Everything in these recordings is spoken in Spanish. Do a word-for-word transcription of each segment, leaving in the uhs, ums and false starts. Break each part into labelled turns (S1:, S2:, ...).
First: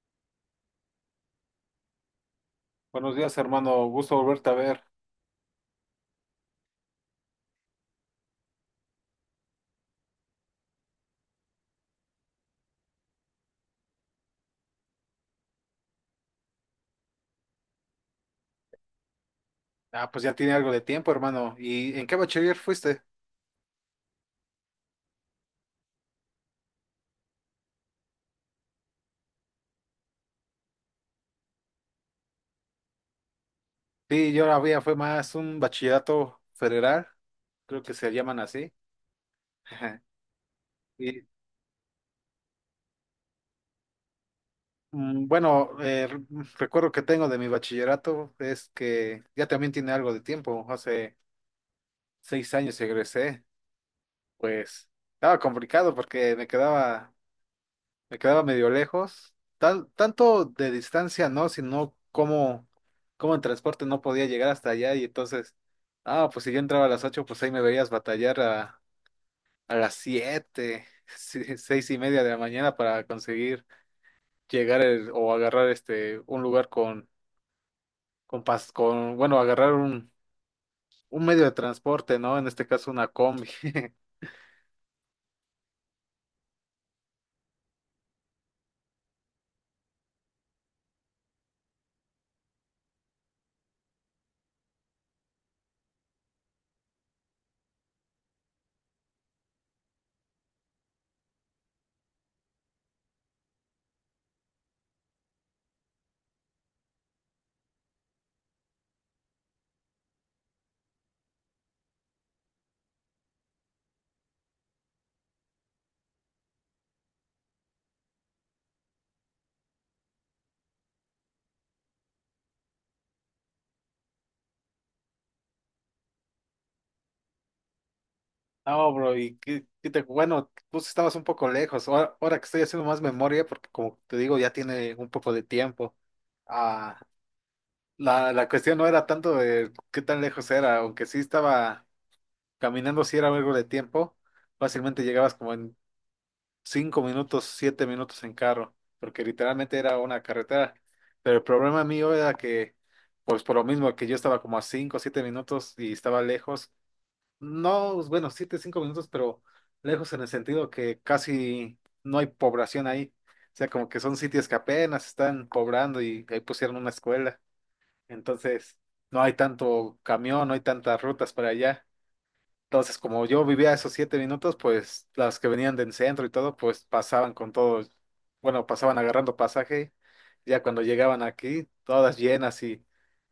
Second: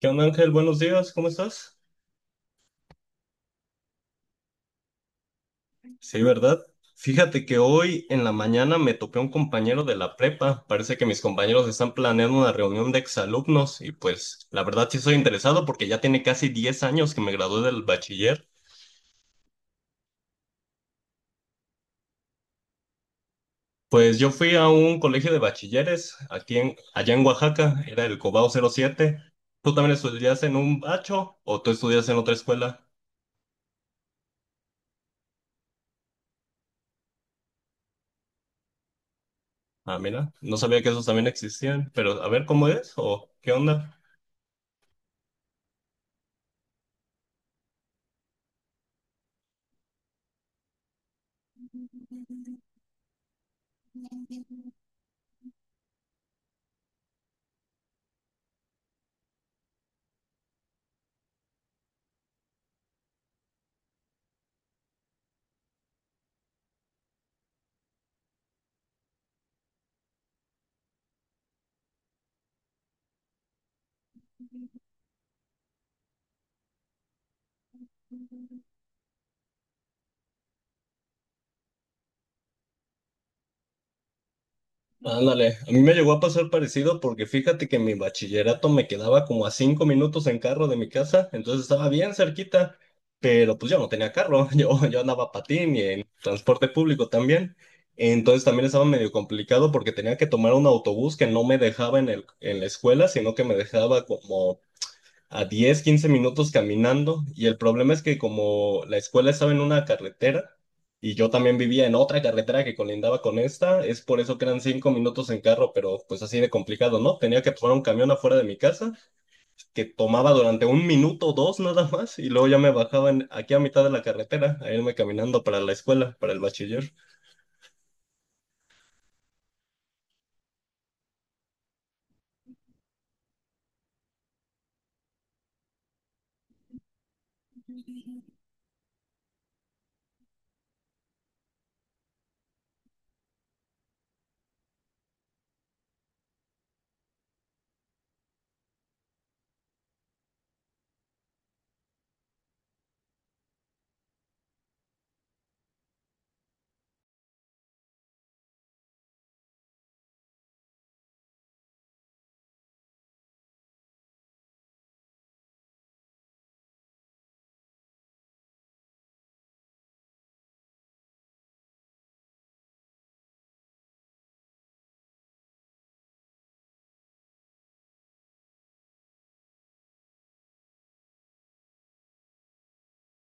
S1: ¿Qué onda, Ángel? Buenos días, ¿cómo estás?
S2: Buenos días, hermano. Gusto volverte a ver.
S1: Sí, ¿verdad? Fíjate que hoy en la mañana me topé a un compañero de la prepa. Parece que mis compañeros están planeando una reunión de exalumnos y pues la verdad sí estoy interesado porque ya tiene casi diez años que me gradué del bachiller.
S2: Ah, pues ya tiene algo de tiempo, hermano. ¿Y en qué bachiller fuiste?
S1: Pues yo fui a un colegio de bachilleres aquí en, allá en Oaxaca, era el Cobao cero siete. ¿Tú también estudias en un bacho o tú estudias en otra escuela?
S2: Sí, yo la había, fue más un bachillerato federal, creo que se llaman así.
S1: Ah, mira, no sabía que esos
S2: Y
S1: también existían, pero a ver cómo es o qué onda.
S2: mm, bueno, eh, r- mm, recuerdo que tengo de mi bachillerato es que ya también tiene algo de tiempo. Hace seis años egresé. Pues estaba complicado porque me quedaba Me quedaba medio lejos. Tal, tanto de distancia no, sino cómo, cómo en transporte no podía llegar hasta allá. Y entonces, ah, pues si yo entraba a las ocho pues ahí me veías batallar a, a las siete si- seis y media de la mañana para conseguir llegar el- o agarrar este un lugar con, con, pas- con bueno, agarrar un, un medio de transporte, ¿no? En este caso una combi.
S1: Ándale, a mí me llegó a pasar parecido porque fíjate que mi bachillerato me quedaba como a cinco minutos en carro de mi casa, entonces estaba bien cerquita, pero pues yo no tenía carro, yo, yo andaba a patín y en transporte público también, entonces también estaba medio complicado porque tenía que tomar un autobús que no me dejaba en el, en la escuela, sino que me dejaba como a diez quince minutos caminando y el problema es que como la escuela estaba en una carretera y yo también vivía en otra carretera que colindaba con esta, es por eso que eran cinco minutos en carro, pero pues así de complicado, ¿no? Tenía que tomar un camión afuera de mi casa que tomaba durante un minuto o dos nada más y luego ya me bajaba en- aquí a mitad de la carretera a irme caminando para la escuela, para el bachiller.
S2: No, bro, y qué, qué te- bueno, vos estabas un poco lejos. Ahora, ahora que estoy haciendo más memoria, porque como te digo, ya tiene un poco de tiempo. Ah, la, la cuestión no era tanto de qué tan lejos era, aunque sí estaba caminando, si era algo de tiempo, fácilmente llegabas como en cinco minutos, siete minutos en carro, porque literalmente era una carretera. Pero el problema mío era que, pues por lo mismo que yo estaba como a cinco, o siete minutos y estaba lejos, no, bueno, siete, cinco minutos, pero lejos en el sentido que casi no hay población ahí. O sea, como que son sitios que apenas están poblando y ahí pusieron una escuela. Entonces, no hay tanto camión, no hay tantas rutas para allá. Entonces, como yo vivía esos siete minutos, pues las que venían del centro y todo, pues pasaban con todo, bueno, pasaban agarrando pasaje. Ya cuando llegaban aquí, todas llenas y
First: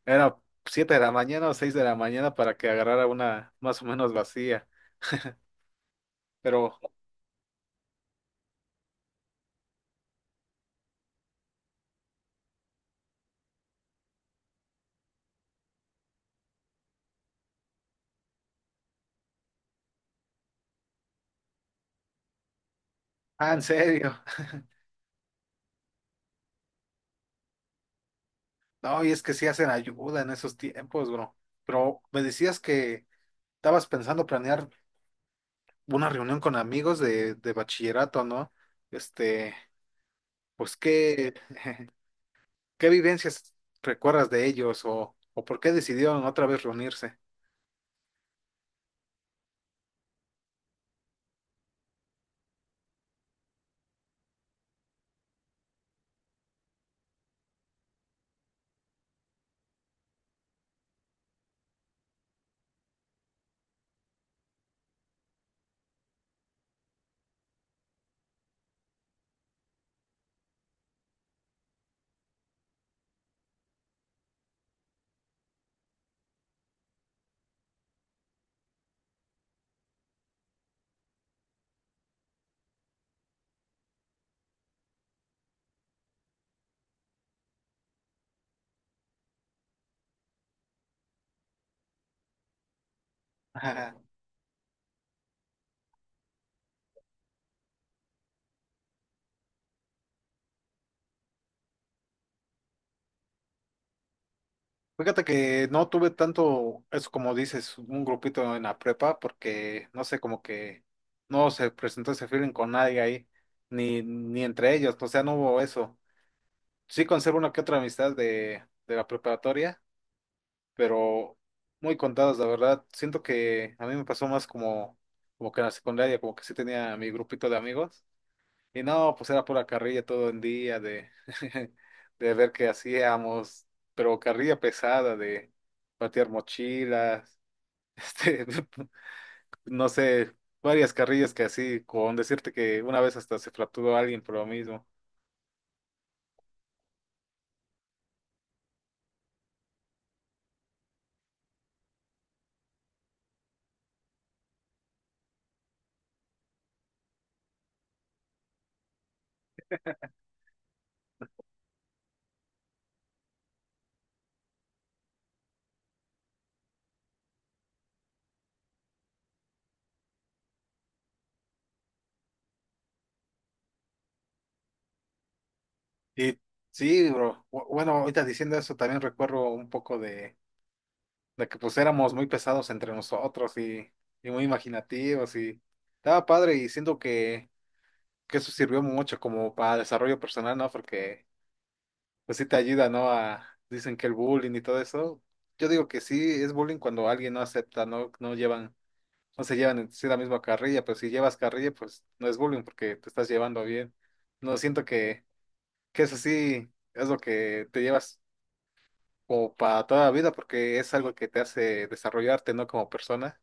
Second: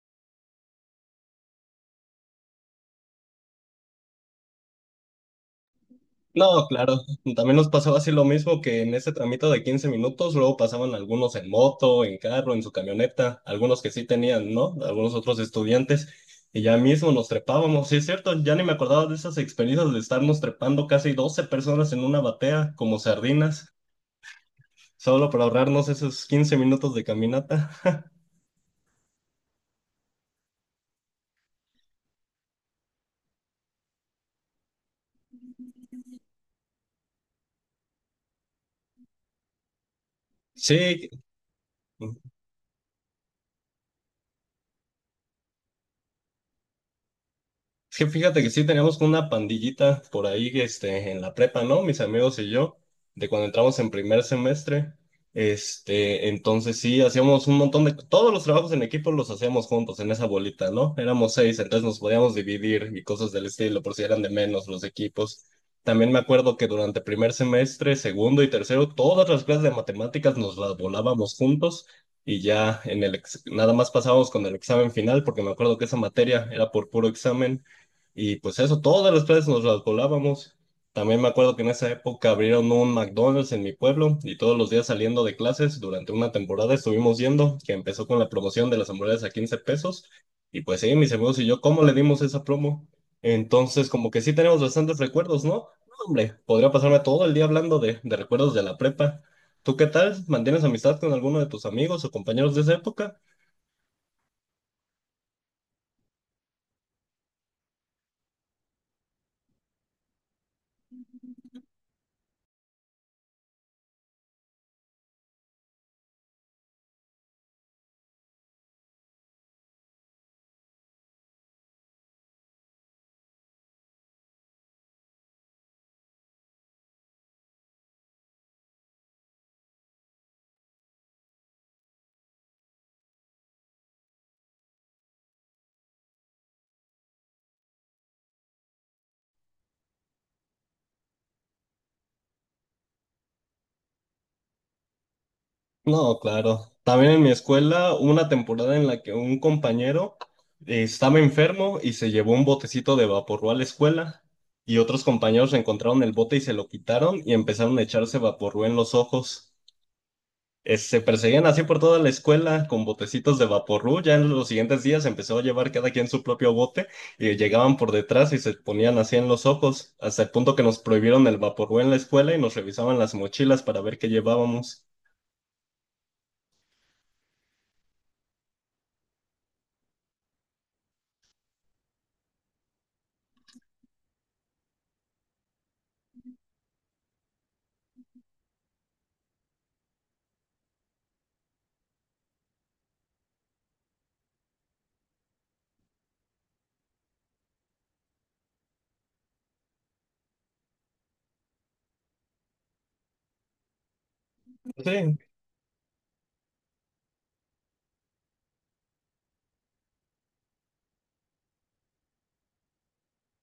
S2: era siete de la mañana o seis de la mañana para que agarrara una más o menos vacía.
S1: No,
S2: Pero,
S1: claro, también nos pasaba así lo mismo que en ese tramito de quince minutos, luego pasaban algunos en moto, en carro, en su camioneta, algunos que sí tenían, ¿no? Algunos otros estudiantes, y ya mismo nos trepábamos, sí es cierto, ya ni me acordaba de esas experiencias de estarnos trepando casi doce personas en una batea, como
S2: ah, en
S1: sardinas,
S2: serio.
S1: solo para ahorrarnos esos quince minutos de caminata.
S2: No, y es que sí hacen ayuda en esos tiempos, bro. Pero me decías que estabas pensando planear una reunión con amigos de, de bachillerato, ¿no? Este, pues,
S1: Sí.
S2: ¿qué, qué vivencias recuerdas de ellos o, o por qué decidieron otra vez reunirse?
S1: Es que fíjate que sí teníamos una pandillita por ahí, este, en la prepa, ¿no? Mis amigos y yo, de cuando entramos en primer semestre. Este, entonces sí, hacíamos un montón de, todos los trabajos en equipo los hacíamos juntos en esa bolita, ¿no? Éramos seis, entonces nos podíamos dividir y cosas del estilo, por si eran de menos los equipos. También me acuerdo que durante primer semestre, segundo y tercero, todas las clases de matemáticas nos las volábamos juntos y ya en el ex- nada más pasábamos con el examen final, porque me acuerdo que esa materia era por puro examen y pues eso, todas las plazas nos las volábamos. También me acuerdo que en esa época abrieron un McDonald's en mi pueblo y todos los días saliendo de clases durante una temporada estuvimos yendo, que empezó con la promoción de las hamburguesas a quince pesos. Y pues sí, mis amigos y yo, ¿cómo le dimos esa promo? Entonces,
S2: Ajá.
S1: como que sí tenemos bastantes recuerdos, ¿no? No, hombre, podría pasarme todo el día hablando de, de recuerdos de la prepa. ¿Tú qué tal? ¿Mantienes amistad con alguno de tus amigos o compañeros de esa época?
S2: Fíjate que no tuve tanto, eso como dices, un grupito en la prepa, porque no sé, como que no se presentó ese feeling con nadie ahí, ni, ni entre ellos, o sea, no hubo eso. Sí conservo una que otra amistad de, de la preparatoria, pero muy contadas, la verdad. Siento que a mí me pasó más como, como que en la secundaria, como que sí tenía mi grupito de amigos. Y no, pues era pura carrilla todo el día de, de ver qué hacíamos, pero carrilla pesada de patear mochilas, este, no sé, varias carrillas que así, con decirte que una vez hasta se fracturó alguien por lo mismo.
S1: No, claro. También en mi escuela hubo una temporada en la que un compañero eh, estaba enfermo y se llevó un botecito de vaporru a la escuela y otros compañeros encontraron el bote y se lo quitaron y empezaron a echarse vaporru en los ojos. Eh, se perseguían así por toda la escuela con botecitos de vaporru. Ya en los siguientes días empezó a llevar cada quien su propio bote y llegaban por detrás y se ponían así en los ojos, hasta el punto que nos prohibieron el vaporru en la escuela y nos revisaban las mochilas para ver qué llevábamos.
S2: Y sí, bro. Bu- Bueno, ahorita diciendo eso, también recuerdo un poco de, de que pues éramos muy pesados entre nosotros y, y muy imaginativos y estaba padre y siento que, que eso sirvió mucho como para desarrollo personal, ¿no? Porque pues sí te ayuda, ¿no? A, dicen que el bullying y todo eso. Yo digo que sí es bullying cuando alguien no acepta, no, no llevan, no se llevan en sí la misma carrilla, pero si llevas carrilla, pues no es bullying porque te estás llevando bien. No siento
S1: Sí.
S2: que, que eso sí es lo que te llevas o para toda la vida, porque es algo que te hace desarrollarte, ¿no? Como persona.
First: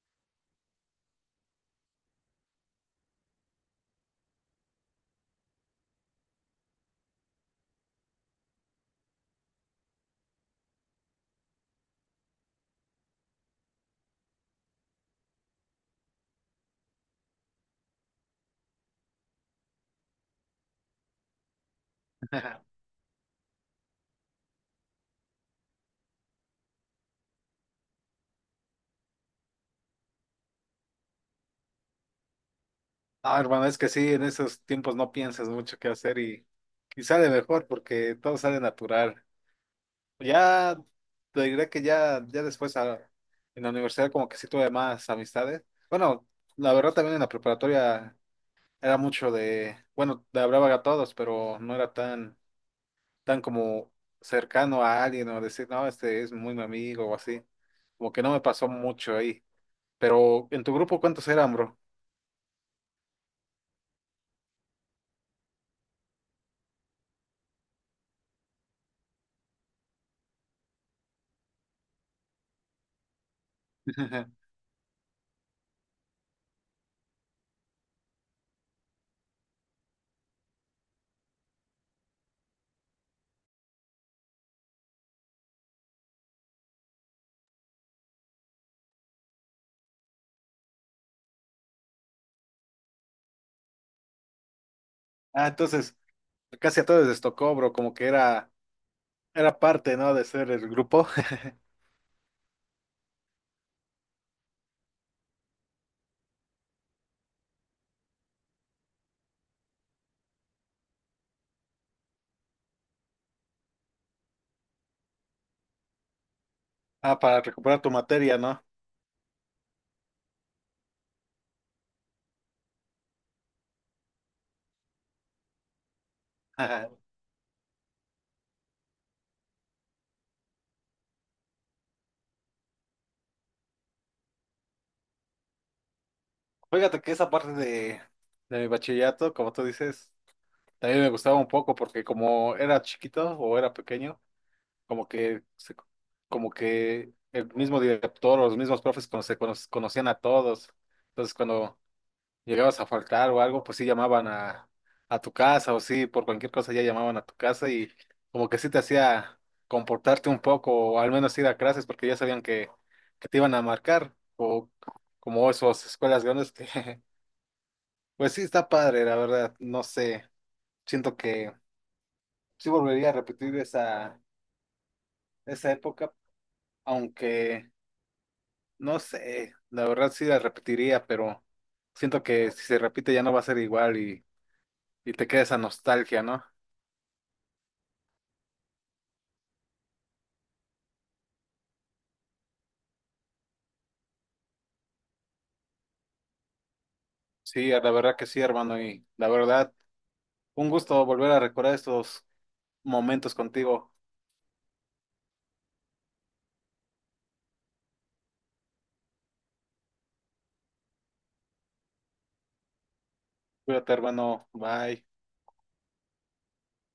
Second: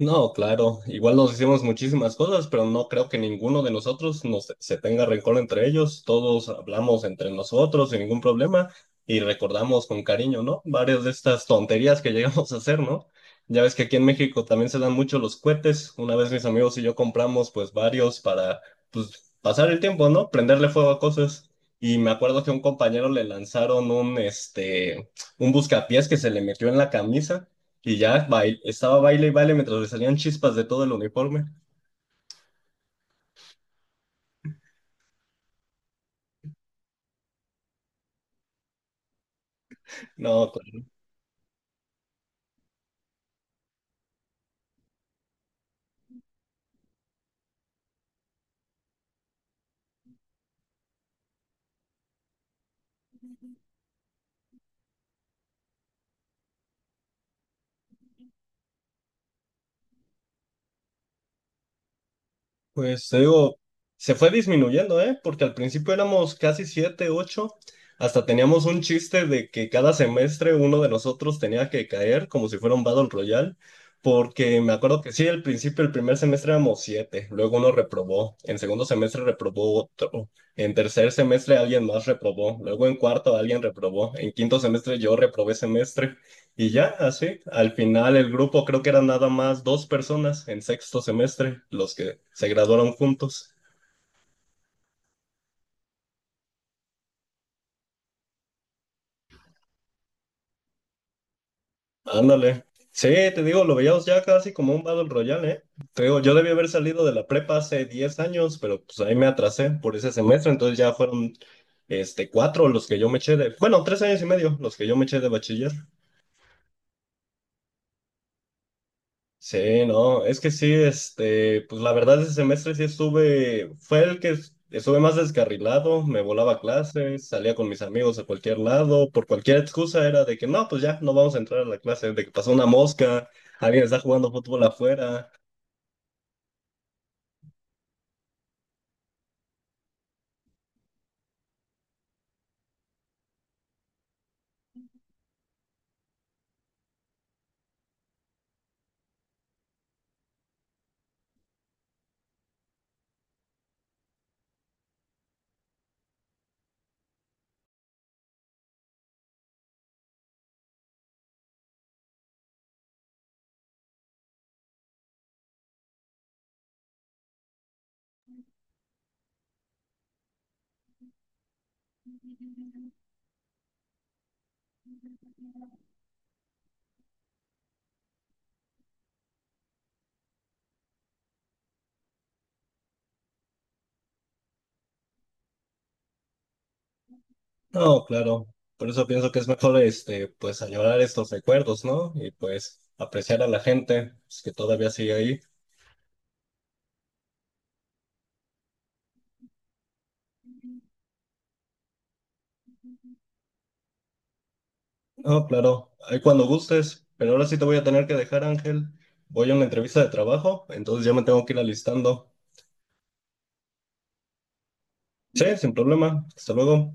S1: No, claro, igual nos hicimos muchísimas cosas, pero no creo que ninguno de nosotros nos, se tenga rencor entre ellos. Todos hablamos entre nosotros sin ningún problema y recordamos con cariño, ¿no? Varias de estas tonterías que llegamos a hacer, ¿no? Ya ves que aquí en México también se dan mucho los cohetes. Una vez mis amigos y yo compramos pues varios para pues pasar el tiempo, ¿no? Prenderle fuego a cosas. Y me acuerdo que a un compañero le lanzaron un este un buscapiés que se le metió en la camisa. Y ya bail- estaba baile y baile mientras le salían chispas de todo el uniforme.
S2: Ah, hermano, es que sí, en esos tiempos no piensas mucho qué hacer y, y sale mejor porque todo sale natural.
S1: No, co-
S2: Ya te diré que ya, ya después a- en la universidad como que sí tuve más amistades. Bueno, la verdad también en la preparatoria era mucho de, bueno, le hablaba a todos, pero no era tan, tan como cercano a alguien o decir, no, este es muy mi amigo o así. Como que no me pasó mucho ahí. Pero en tu grupo, ¿cuántos eran, bro?
S1: Pues te digo, se fue disminuyendo, ¿eh? Porque al principio éramos casi siete, ocho. Hasta teníamos un chiste de que cada semestre uno de nosotros tenía que caer como si fuera un Battle Royale. Porque me acuerdo que sí, al principio, el primer semestre éramos siete, luego uno reprobó, en segundo semestre reprobó otro, en tercer semestre alguien más reprobó, luego en cuarto alguien reprobó, en quinto semestre yo reprobé semestre. Y ya, así, al final el grupo creo que eran nada más dos personas en sexto semestre, los que se graduaron juntos.
S2: Ah, entonces, casi a todos les tocó, bro, como que era, era parte, ¿no? De ser el grupo.
S1: Ándale. Sí, te digo, lo veíamos ya casi como un Battle Royale, ¿eh? Te digo, yo debí haber salido de la prepa hace diez años, pero pues ahí me atrasé por ese semestre, entonces ya fueron este, cuatro los que yo me eché de, bueno, tres años y medio los que yo me eché de bachiller.
S2: Ah, para recuperar tu materia, ¿no?
S1: Sí, no, es que sí, este, pues la verdad ese semestre sí estuve, fue el que es- estuve más descarrilado, me volaba
S2: Ajá.
S1: clases, salía con mis amigos a cualquier lado, por cualquier excusa era de que no, pues ya, no vamos a entrar a la clase, de que pasó una mosca, alguien está jugando fútbol afuera,
S2: Fíjate que esa parte de, de mi bachillerato, como tú dices, también me gustaba un poco porque como era chiquito o era pequeño, como que, se- como que el mismo director o los mismos profes cono- se cono- conocían a todos. Entonces, cuando llegabas a faltar o algo, pues sí llamaban a, a tu casa o sí, por cualquier cosa ya llamaban a tu casa y como que sí te hacía comportarte un poco o al menos ir a clases porque ya sabían que, que te iban a marcar o como esas escuelas grandes que pues sí está padre, la verdad, no sé, siento que sí volvería a repetir esa, esa época, aunque no sé, la verdad sí la repetiría, pero siento que si se repite ya no va a ser igual y, y te queda esa nostalgia, ¿no?
S1: no, claro, por eso pienso que es mejor, este, pues añorar estos recuerdos, ¿no? Y pues apreciar a la gente, pues, que todavía sigue ahí.
S2: Sí, la verdad que sí, hermano, y la verdad, un gusto volver a recordar estos momentos contigo.
S1: No, claro, ahí cuando gustes, pero ahora sí te voy a tener que dejar, Ángel. Voy a una entrevista de trabajo, entonces ya me tengo que ir alistando.
S2: Cuídate, hermano. Bye.
S1: Sí, sin problema. Hasta luego.